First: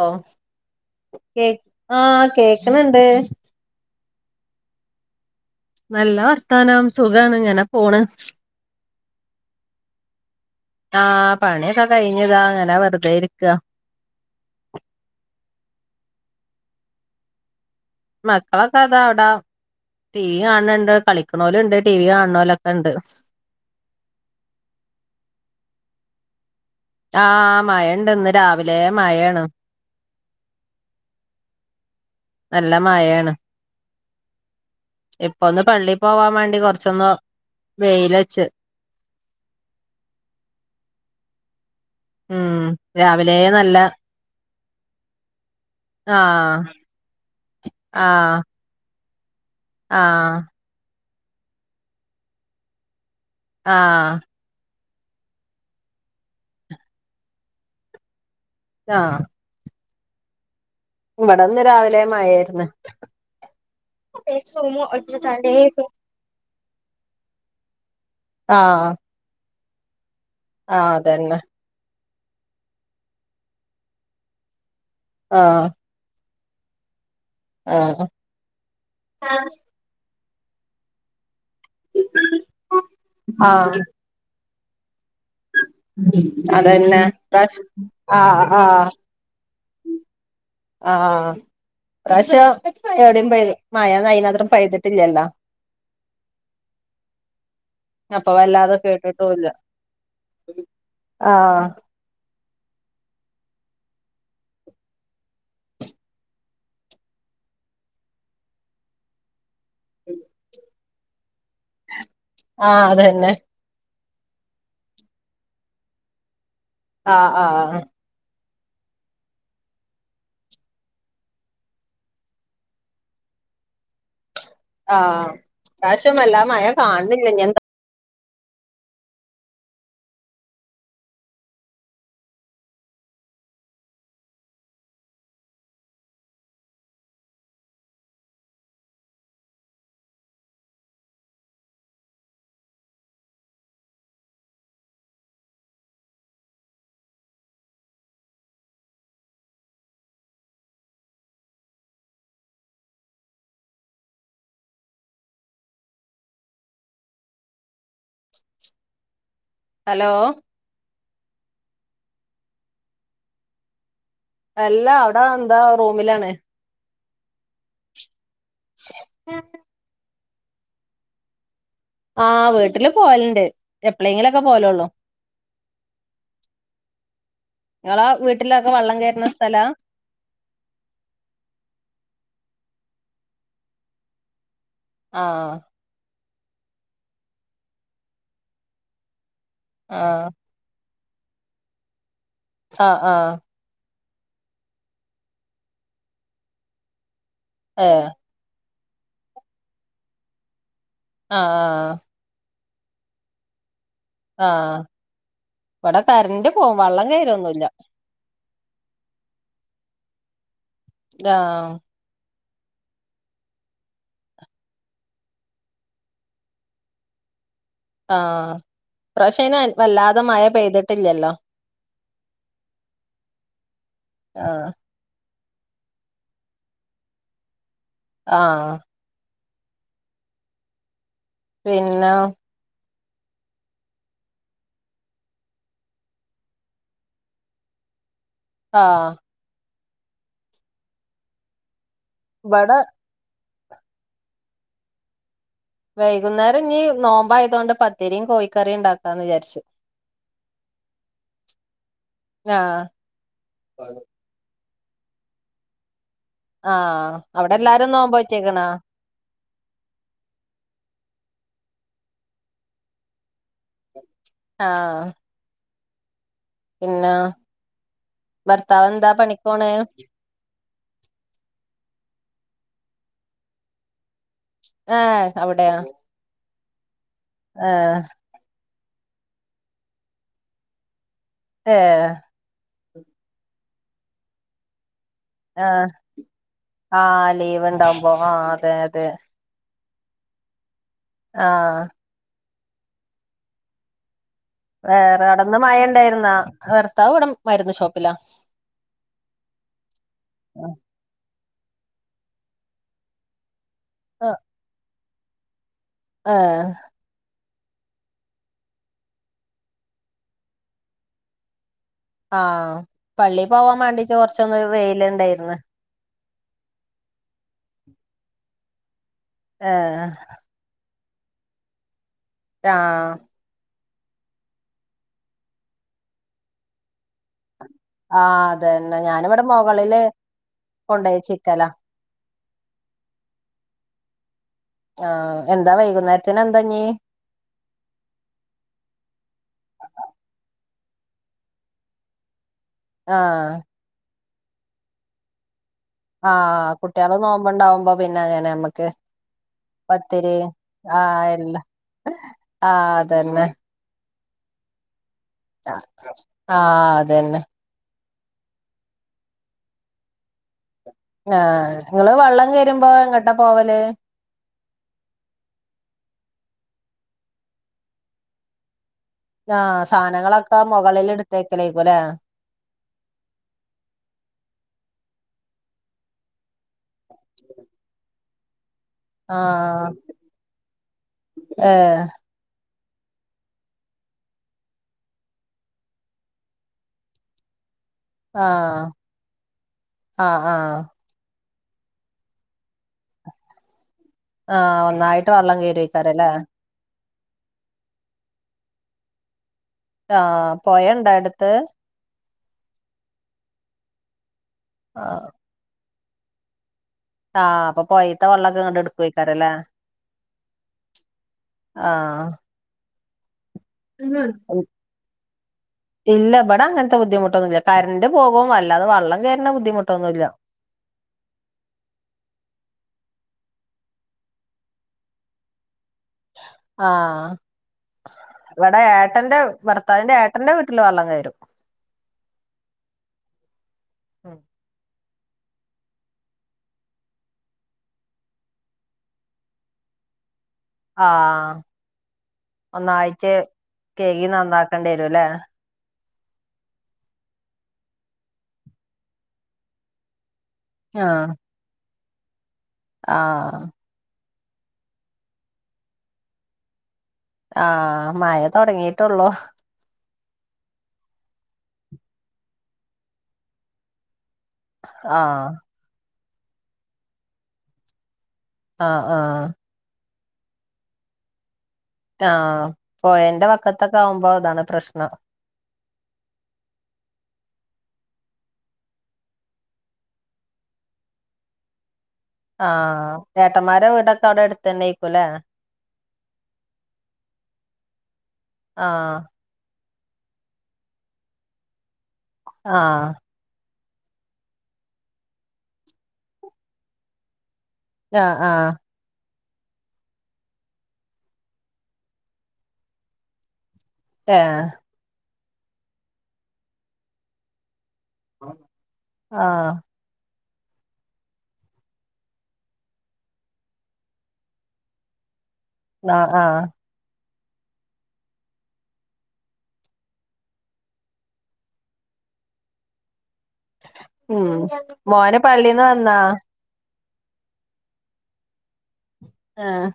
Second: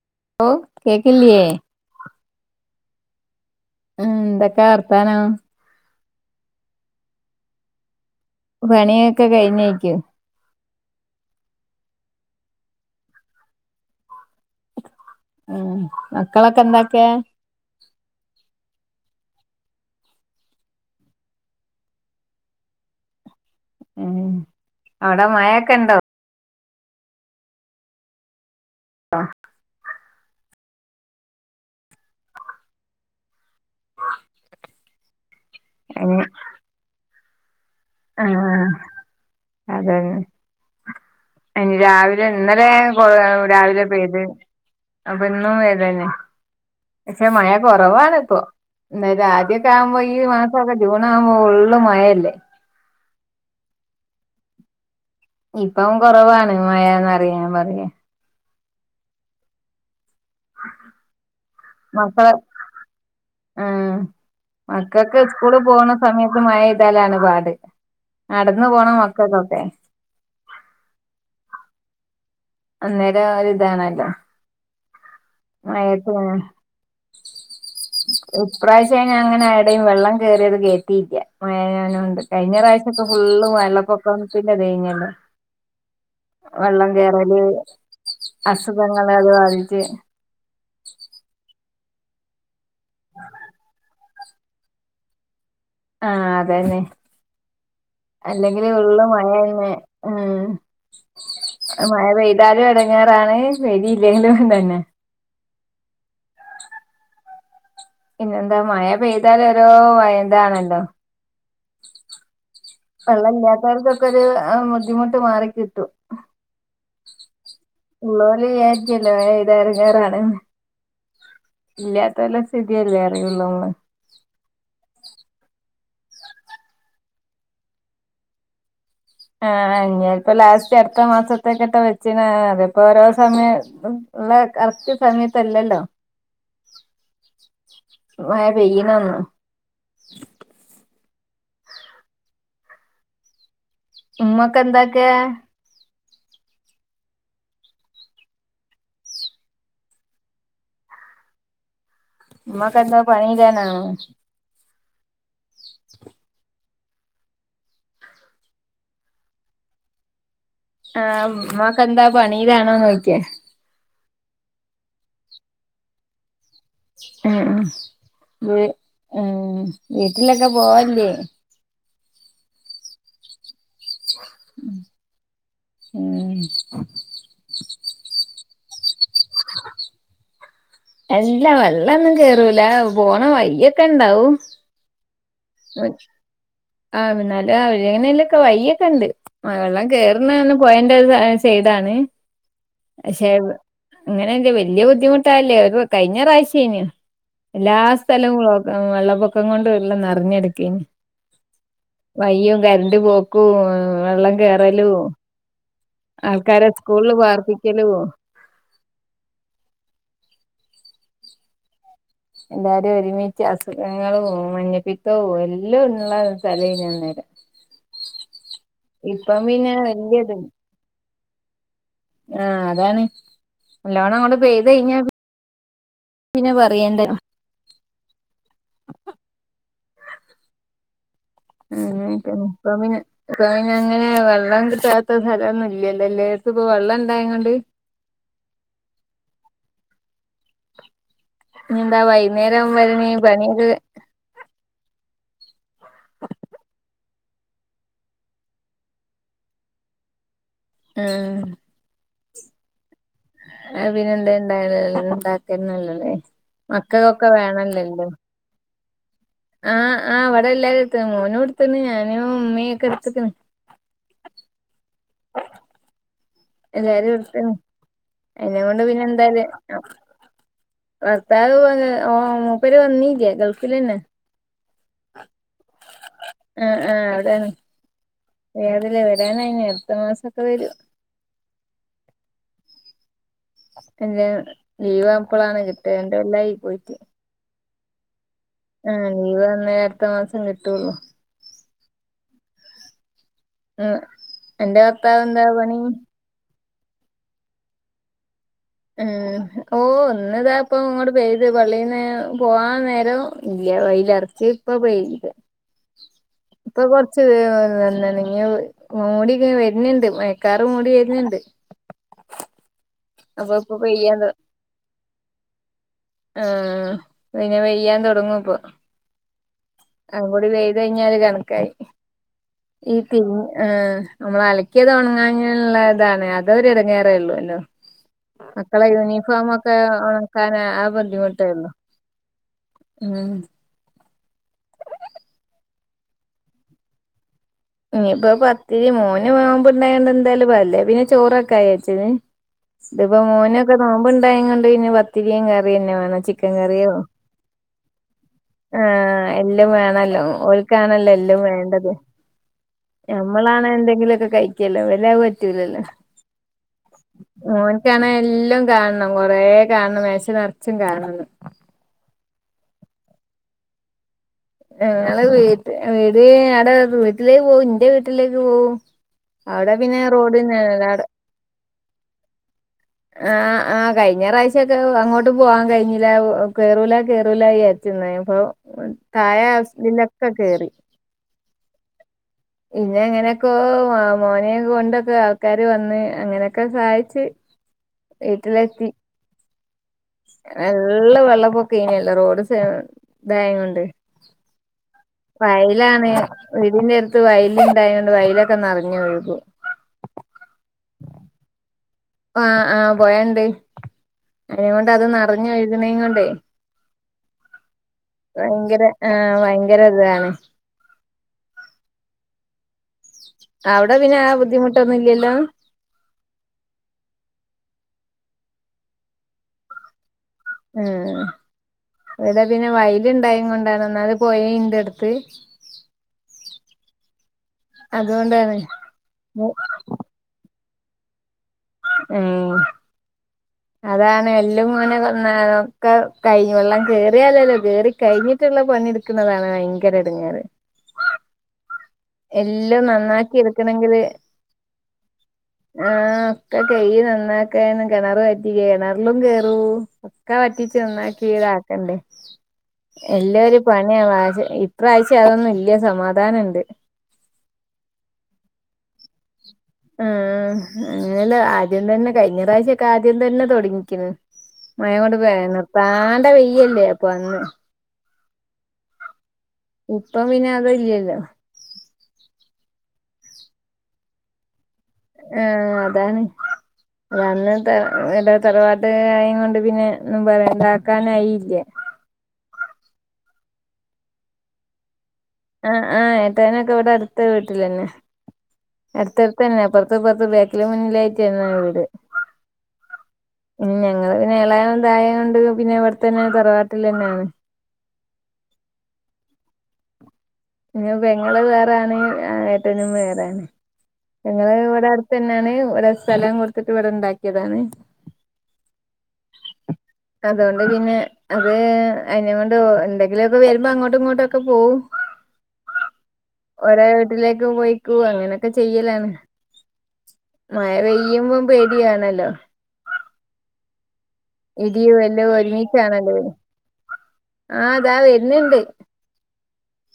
ഓ ഓഹ് കേക്കില്ലേ? കേ ആഹ് കേക്കണുണ്ട്. ഉം എന്തൊക്കെ വർത്താനം? നല്ല വർത്താനം സുഖാണ് ഇങ്ങനെ പോണ്. പണിയൊക്കെ കഴിഞ്ഞായിരിക്കും. ആഹ് പണിയൊക്കെ കഴിഞതാ അങ്ങനെ വെറുതെ ഇരിക്ക. ഉം മക്കളൊക്കെ എന്തൊക്കെയാ. മക്കളൊക്കെ അതാ അവിടാ ടി വി കാണണണ്ട് കളിക്കണോലും ഉണ്ട് ടി വി കാൺണോലൊക്കെണ്ട് ഉം അവിടെ മഴൊക്കെ ഉണ്ടോ. ആഹ് മഴണ്ട് ഇന്ന് രാവിലെ മയേണ്. നല്ല മയേണ്. ഇപ്പൊന്ന് പള്ളി ഉം പോവാൻ വേണ്ടി കൊറച്ചൊന്ന് വെയില് വെച്ച്. ആഹ് അതന്നെ ഇനി രാവിലെ ഉം ഇന്നലെ രാവിലെ നല്ല രാവിലെ പെയ്ത് അപ്പൊ ഇന്നും പെയ്തന്നെ. ആഹ്. പക്ഷെ മഴ കൊറവാണ് ആഹ് ഇപ്പൊ. എന്നര് ആദ്യൊക്കെ ആവുമ്പോ ഈ ആഹ് മാസൊക്കെ ജൂൺ ആകുമ്പോ ഫുള്ള് മഴല്ലേ. ആഹ്. ഇപ്പം കൊറവാണ് മഴന്നറിയാൻ പറയ. ആഹ്. ആഹ്. ഇവിടെന്ന് രാവിലെ മയേര്ന്ന്. ഉം മക്കക്ക് സ്കൂളി പോണ സമയത്ത് മഴ പെയ്താലാണ് പാട്. നടന്ന് പോണ ആഹ് മക്കക്കൊക്കെ ആഹ് അതന്നെ അന്നേരം ഒരിതാണല്ലോ ആഹ് മഴയത്തെയ്. ആഹ് ഇപ്രാവശ്യം ഞാൻ അങ്ങനെ ഏടയും വെള്ളം കേറിയത് കേട്ടില്ല. മയ ആ യോണ്ട് കഴിഞ്ഞ പ്രാവശ്യക്കെ ഫുള്ള് ആഹ് വെള്ളപ്പൊക്കത്തിന്റെ ഇതേനല്ലേ അതന്നെ ഇപ്രാവശ്യംആഹ് ആഹ് ഞങ്ങളെ അത് ബാധിച്ച് ആഹ് ഇ പ്രാവശ്യ എവിടയും മയഅയ്നാ മാത്തരം പെയ്തിട്ടില്ലല്ലോ. ആഹ്അതന്നെ. അപ്പൊ അല്ലെങ്കില് വല്ലാതെ ഫുള് കേട്ടിട്ടുല്ല മഴന്നെ ഉ ആഹ് മഴ പെയ്താലും എടങ്ങാറാണ് പെയ്തില്ലേലും തന്നെ പിന്നെ എന്താ മഴ പെയ്താൽ ഓരോ എന്താണല്ലോ ആഹ് അതന്നെ വെള്ളല്ലാത്താർക്കൊക്കെ ഒരു ബുദ്ധിമുട്ട് മാറി കിട്ടും ആഹ് ആഹ്. ഉള്ളോര് വിചാരിക്കോല്ലോ മഴപെയ്താ എടങ്ങേറാണ്. ഇല്ലാത്ത ഓല സ്ഥിതിയല്ലേ അറിയുള്ളൂ നമ്മള് ആഹ് ഇപ്രവശ്യം വല്ലാതെ മഴ കാണില്ല ഇനി ന്താ ആഹ് നിപ്പ ലാസ്റ്റ് അടുത്ത മാസത്തക്ക ഇട് വെച്ച അതിപ്പോ ഓരോ സമയം. ഉള്ള കറക്ട് സമയത്തല്ലല്ലോ. അം മഴ പെയ്യണ ഒന്നും ഉമ്മക്ക് എന്താക്ക ഉമ്മാക്കെന്താ പണിയല്ലാന്നാണോ ഹലോ ആ ഉമ്മക്ക്ന്താ പണിയിലാണോ ചോയിച്ചെ അല്ലാ അവിടെ എന്താ റൂമിലാണ് ഉ ഉ ഉ വീ വീട്ടിലൊക്കെ പോവല്ലേ ആഹ് വീട്ടില് പോവലുണ്ട് എപ്പോഴെങ്കിലുംക്കെ പോവലുള്ളൂ ഉം ങ്ങളാ വീട്ടിലൊക്കെ വള്ളം കയറുന്ന സ്ഥലാ അല്ലാ വെള്ളൊന്നും കേറൂല പോണ വയ്യൊക്കെ ഇണ്ടാവും ആഹ് ആ പിന്നാല അവങ്ങനെല്ലൊക്കെ വയ്യൊക്കെ ണ്ട് മയള്ളം ആഹ് കേറുന്ന പോയന്റത് ആഹ് സൈഡാണ്പക്ഷെ ആഹ് അങ്ങനെങ്ങ് വല്യ ബുദ്ധിമുട്ടവല്യ ഒരു കഴിഞ്ഞ പ്രാവശ്യനു എല്ലാ ഏഹ് സ്ഥലവും വെള്ളപ്പൊക്കം കൊണ്ട് വല്ലാം നർഞ്ഞെടുക്കന് ആഹ് ആഹ് വയ്യോ കര്ന്റ് പോക്കും വെള്ളം ആഹ് കേറലൂ ഇവിടെ കരണ്ട് ആൾക്കാരെ പോവും വള്ളം സ്കൂൾല് കയറൊന്നുല്ല പാർപ്പിക്കലു ദാഹ് എല്ലാരും ഒരുമിച്ച് അസുഖങ്ങളും മഞ്ഞപ്പിത്തവും എല്ലുള്ള സ്ഥലനു അന്ന്. ആഹ് ഈ പ്രാശേന പിന്നെ വല്ലാതെ വല്യത് മഴ പെയ്തിട്ടില്ലല്ലോ ആ അതാണ് നല്ലോണങ്ങോടെ ആഹ് പെയ്ത് കയിഞ്ഞ പിന്നെ പറയണ്ടഞ് ആഹ് പിന്നെ അങ്നെയായിട്ട് ഉപ്പപിന്നെ ഇപ്പൊ പിന്നെ അങ്ങനെ വെള്ളം കിട്ടാത്ത സ്ഥലൊന്നും ഇല്ലല്ലോ എല്ലേട്ത് ഇപ്പ വെള്ളം ഇണ്ടായേകൊണ്ട് ആഹ് ഞ്ന്താ വൈന്നേരം ഇവിടെ വരണീ പണിയൊക്കെ വൈകുന്നേരം ഞ്ഞി നോമ്പ ആയതോണ്ട് പത്തിരിയും കോഴിക്കറിയുംണ്ടാക്കാന്ന് വിചാരിച്ചു ആഹ് ആഹ് അപിനന്ദനണ്ടായത് ഉണ്ടാക്കന്നല്ലല്ലേ ആഹ് മക്കൾക്കൊക്കെ അവിടെ എല്ലാരും വേണല്ലല്ലോ നോമ്പ് വെച്ചേ ക്ക ണ ആഹ് ആഹ് ഇവടെ എല്ലാരുംത്ണ് മോനുംട്ത്ത്ണ് ഞാനും ഉമ്മീ ഒക്ക എടുത്ക്ണ്. ആഹ് പിന്നെ എല്ലാരുട്ത്ണ് അയ്നെ കൊണ്ട് ഭർത്താവ് പിന്നെ എന്താ എന്തായാല പണിക്കോണ് ഭർത്താവ് മുപ്പേര് വന്നീല്ല ഗൾഫിലെന്നെ ഏഹ് അവിടെയാ ആഹ് ആഹ് അവിടേണ് ഏഹ് വേതില്ലെ വരാനായിന് അടുത്ത മാസൊക്കെ വരും. ഏഹ് ഹസ്ബന്റ് ലീവ് അപ്പളാണ് കിട്ട ആഹ് രണ്ട് കൊല്ലായി പോയിട്ട്. ആഹ് ലീവ് ഇണ്ടാവും. പോമാർ ആഹ് ലീവ് അന്നെ അടുത്ത മാസം കിട്ടൊള്ളു. ആഹ് ഉം. വേറെ അവിടന്ന് മഴ ഇണ്ടാരുന്നൊ വർത്താവ് ഇവട മരുന്ന് ഷോപ്പ്ലാ. ഉം ഓഹ് ഒന്ന്താപ്പൊ ഇങ്ങോട്ട് പെയ്ത് പള്ളീന്ന് പോവാൻ നേരം ഇല്ല വൈലെർച്ച് ഇപ്പ പെയ്യ്ൺണ്ട്. ആഹ് ഇപ്പൊ കൊർച്ച് ഏഹ് എന്താ നിങ്ങ മൂടിങ്ങനെ വെര്ന്ണ്ട് മയക്കാറ് മൂടി വെര്ന്ണ്ട്. ആഹ് പള്ളി പോവാൻ ഇപ്പൊ വാണ്ടീട്ട് പെയ്യാൻ തൊ കൊർച്ചൊന്ന് വെയില്ണ്ടായ്ര്ന്ന്. ആഹ് പിന്നെ പെയ്യൻ തൊടങ്ങുപ്പൊ. ഏ അതും കൂടി വെയ്ത് കഴിഞ്ഞാല് കണക്കായി. ആ ഈ തിം ആഹ് ഞമ്മള് അലക്കിയത് ഒണങ്ങാന്ള്ളതാണ് അതൊര് എടങ്ങേറൊള്ളു അല്ലൊ. ആ മക്കളെ അതന്നെ ഞാനിവിടെ യൂണിഫോമൊക്കാ മുകളില് ഒണക്കാന് ആ ബുദ്ധിമുട്ടെ കൊണ്ടോയിച്ചിക്കലാ ഉള്ളു. ഉം ആഹ് എന്ത വൈകുന്നേരത്തിന് എന്താ ഞി ഇഞിപ്പൊ പത്തിരി മോന് നോമ്പ്ണ്ടായോണ്ട് എന്തായാലും അല്ലെ പിന്നെ ചോറൊക്ക ജാര്ച്ചീന്. ആ ഇതിപ്പൊ മോനൊക്ക നോമ്പ് ഇണ്ടായി കൊണ്ട് പിന്നെ പത്തിരിം കറിന്നെ വേ അ ആ ചിക്കൻ കറീം കുട്ടികള് നോമ്പുണ്ടാവുമ്പോ പിന്നെ അങ്ങനെ നമ്മക്ക് ആഹ്. യെല്ലവും വേണല്ലൊ പത്തിരി ഓൽ.. ആ ക്കാണല്ലൊ എല്ലവും എല്ലാം വേണ്ടത്.. ആ അതന്നെ ഞമ്മളാണെ എന്തെങ്കിലൊക്ക കഴിക്കല്ലൊ ഇവൻ അത് പറ്റുലല്ലൊ. ആ അതന്നെ മോൻ. കാണെ എല്ലൊം കാൺണം കൊറേ കാൺണം മേശ നെറ്ച്ചും കാൺണം. ആഹ് ഇങ്ങള് വള്ളം കേരുമ്പോ എങ്ങ്ട്ടാ പോവല്. ഞങള് വീട്ട് വീട് ആടെ. വീട്ടിലേക്ക് പോവും ഇന്റെ വീട്ടിലേക്ക് പോവും.. അവിടെ ആഹ് പിന്നെ സാനങ്ങളൊക്ക റോഡിനാണല്ലോ മുകളിൽ ഇടുത്തേക്കലേക്കുലെ. ആഹ് ആഹ് കഴിഞ്ഞ പ്രാശ്യക്കെ അങ്ങോട്ട് പൂവ കഴ്ഞ്ഞില.. കേറൂല കേറൂലാ വിജാരിച്ച്ന്നെപ്പോ.. തായെ ആഹ് അസ്നിനൊക്ക കേറി.. പിന്ന എങ്ങനെക്കോ മോനെ കൊണ്ടക്ക ആൾക്കാര് വന്ന് അങ്ങനൊക്ക സഹായിച്ച്.. വീട്ടിലെ ആഹ് എത്തി. ആഹ് ആഹ് നല്ല വെള്ളപൊക്കേനു അല്ലൊ റോഡ് സെ ദായെകൊണ്ട്. ആഹ്. ഒന്നായിട്ട്. വള്ളം കേറെക്കാരംലെ. ന്നേരത്ത് വയല് ഇണ്ടായോണ്ട് വയലൊക്കെ നെറഞ്ഞൊഴുകും.. ആഹ് പൊഴണ്ട അട്ത്ത്.. ആഹ് ആഹ് പൊഴണ്ട്. അയ്നീ കൊണ്ട് അത് ആഹ് നെറഞ്ഞൊഴ്ക്ണീ കൊണ്ടെ. ആഹ് അപ്പൊ പൊയീത്തെ വള്ളൊക്ക ഇങ്ങ്ട്ട് ആഹ് ഇടുക്ക്വോക്കാരംലെ. ഭയങ്കര ഇതാണ് ആഹ്. അവടെ പിന്നെ ആ ബുദ്ധിമുട്ടൊന്നു ഇല്ല്യല്ലോ. ഇല്ല ഇബടെ അങ്ങൻത്തെ ബുദ്ധിമുട്ടൊന്നു ഇല്ല കറണ്ട്റ് പോകും അല്ലാതെ വള്ളം കെര്ണ ബുദ്ധിമുട്ടൊന്നുല്ല.. ആഹ്.. എവിട പിന്നെ വയല് ഇണ്ടായും കൊണ്ടാണ് എന്നല് പോയിണ്ട അടുത്ത്.. ആഹ അതുകൊണ്ടാണ് ഇവടെ ഏട്ടന്റെ വർ. താവിന്റെ. ഏട്ടൻന്റെ വീട്ടില് വള്ളം കേറും. മ്മ്ഹ്. അതാണ് എല്ലും ങ്ങനെ ന്നേ.. ക. കയിഞ്ഞ് വെള്ളം കേറിയാലല്ല കേറി കഴിഞ്ഞിട്ടുള്ള പണി ടുക്കുന്നതാണ് ഭയങ്കര എടങ്ങാറ്.. ആഹ എല്ലും ഒന്നായിറ്റ് നന്നാക്കി കേഴ്കി നന്നാക്കേണ്ടിരു ല്ലേ. ആഹ ഒക്കെ കെയികി നന്നാക്കന്ന് കെ ണർവറ്റി കെണർലും കേറും ഒക്ക ആഹ് വറ്റിച്ച്ന്നാക്കിതാക്കണ്ടേ ആഹ് എല്ലരും പ യിന്നമാഷ്. ഇപ്രാവശ്യ അതൊന്നും ഇ ല്യ സമാധാനണ്ട്. ആഹ മയ തൊടങ്ങിട്ടൊള്ളൂ.. ആ ആ. അങ്ങനെയല്ല ആദ്യം തന്നെ കഴിഞ്ഞ പ്രാശ്യൊക്കെ ആദ്യം തന്നെ തൊടങ്ങിക്ണി. മയകൊണ്ട് ആഹ് വെണർ നിർത്താണ്ട വെയ്യല്ലേ അപ്പൊ അന്ന്.. ആ ആഹ.. ഉപ്പം പിന്നെ അത് ഇല്ല്യല്ലോ. ആഹ പോയന്റെ വക്കത്തൊക്കവുബോ ഇതാണ് പ്രശ്നം. ആആ. അതാണ്.. അ അന്ന് ഇട തറവാട്ട്കായും കൊണ്ട് പിന്നെ ഒന്നും പറ ക്കാനായില്ലേ. ആഹ ഏട്ടന്മാരെ വീടൊക്കെ അവിടെ അടുത്തന്നെ യെകുലെ. ആ ആഹ് ഏട്ടനൊക്കെ ഇവിടെ അടുത്ത വീട്ടിലന്നെ ആഹ് അടുത്തഡ്‌. തന്നെ അപ്പറത്ത്പ്പറത്ത് ബേക്കിലും മുന്നില ആയിട്ടെയിരുന്നു വീട്. ആഹ. ഇനി ഞങ്ങള് പിന്നെ എളെയും തായ കൊണ്ട് പിന്നെ ഇവിടെത്തന്നെ തറവാട്ടിലെന്നെണ്.. ആ ആഹ. ഇങ്ങള് പെങ്ങൾ വേറെണ് ഏട്ടനും വേറേണ് ഞങ്ങള് ഏഹ് ഇവിടെട് തന്നെണ് ഇവിടെ സ്ഥലം കൊടുത്തിട്ട് ഇവിടെണ്ടാക്കിയതാണ്. ആം. ആഹആ. അതുകൊണ്ട് പിന്നെ അത് അയിനെകൊണ്ട് എന്തെങ്കിലുമൊക്കെ വരുമ്പോ അങ്ങോട്ടും ഇങ്ങോട്ടുംക്കെ പോവും ആഹ് ആഹ് ഒര വീട്ടിലേക്ക് പോയിക്ക അങ്ങനെയൊക്കെ ചെയ്യലാണ് മഴ പെയ്യുമ്പോം പേടിയാണല്ലോ ഉം ഇടിയോ എല്ലോ മോന് പള്ളീന്ന് വന്നാ ഒരുമിച്ചാണല്ലോ ആ അതാ വരുന്നുണ്ട് ആ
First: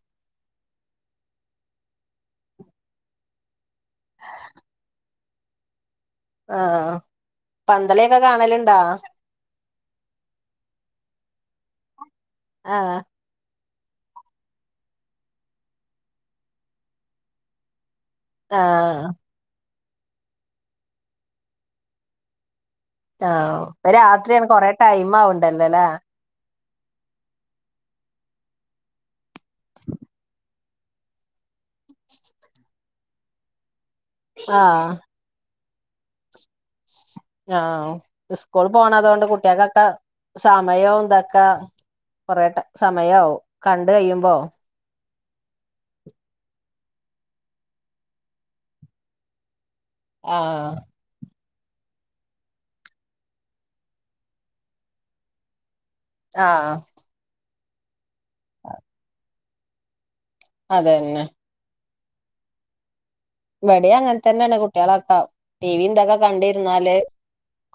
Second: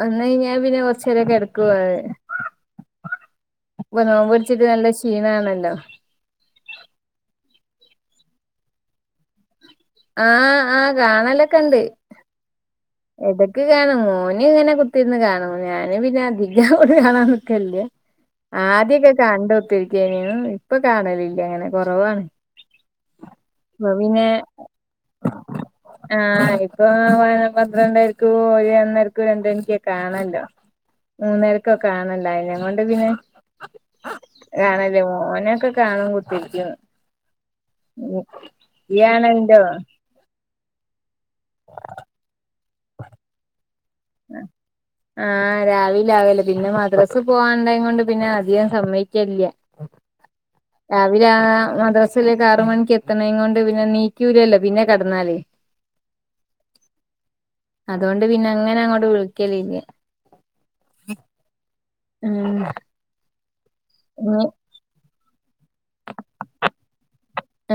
വന്ന് കഴിഞ്ഞ പിന്നെ കൊറച്ചരക്കെ കിടക്കോ ഇപ്പൊ നോമ്പ് പിടിച്ചിട്ട് നല്ല ക്ഷീണമാണല്ലോ ആ പന്തളി ഓക്കേ കാണലുണ്ടോ ആ ആ കാണലൊക്കെ ഉണ്ട് ആ ഇടക്കൊക്കെ കാണും ഓൻ ഇങ്ങനെ കുത്തിന്ന് കാണുന്നു ഞാന് പിന്നെ അധികം കാണാൻ നിക്കലില്ല ആഹ് ആദ്യൊക്കെ കണ്ട് കുത്തിരിക്കെനിം ഇപ്പൊ കാണലില്ല അങ്ങനെ കൊറവാണ് ആ ഇപ്പോ ഇപ്പൊ രാത്രിയണ് കൊറെേ ടൈം ആവണ്ടല്ലോ അല്ലേ ആ ഇപ്പൊ വ പന്ത്രണ്ടരക്ക് പോയ ഒന്നരക്കും രണ്ട് മണികൊക്കെ കാണല്ലോ മൂന്നേരക്കൊക്കെ കാണല്ലോ അയിന് കൊണ്ട് പിന്നെ ആഹ് കാണൽ മോനൊക്കെ കാണും കുത്തിരിക്ക ആ സ്കൂൾ പോണതുകൊണ്ട് കാണലുണ്ടോ കുട്ടികൾക്കൊക്കെ സമയവും ഇന്തൊക്കെ കൊറെേ സമയാവും കണ്ട് കഴിയുമ്പോ ആ രാവില ആകല്ലേ പിന്നെ മദ്രാസ് പോവാണ്ടായ കൊണ്ട് പിന്നെ അധികം സമ്മയ്ക്കലില്ല ആ രാവിലെ ആ മദ്രാസയിലേക്ക് ആറ് മണിക്ക് എത്തണെകൊണ്ട് പിന്നെ നീക്കൂലല്ലോ പിന്നെ കടന്നാല് ആഹ അതുകൊണ്ട് പിന്നെ അങ്ങനെ അങ്ങോട്ട് വിളിക്കലില്ല അതെന്നെ ഉം ഇവിടെ അങ്ങനെ ഇനി തന്നെയാണ് കുട്ടികളൊക്കെ ടി വി ഇന്തൊക്കെ കണ്ടിരുന്നാല്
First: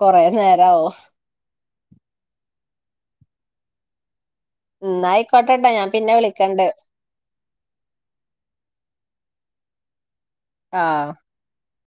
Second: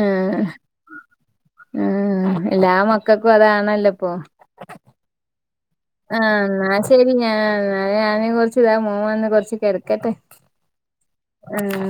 കൊറനേരവോ ആഹ് എല്ലാ മക്കൾക്കും അതാണല്ലോ ഇപ്പൊ ഇന്നാ ആയിക്കോട്ടേട്ടാ ഞാ ആഹ് ന്നാ ശരി ഞാ ഞാന കുറച്ച് ഇതാ മോൻവന്ന് കുറച്ച് കിടക്കട്ടെ ആഹ ഏഹ്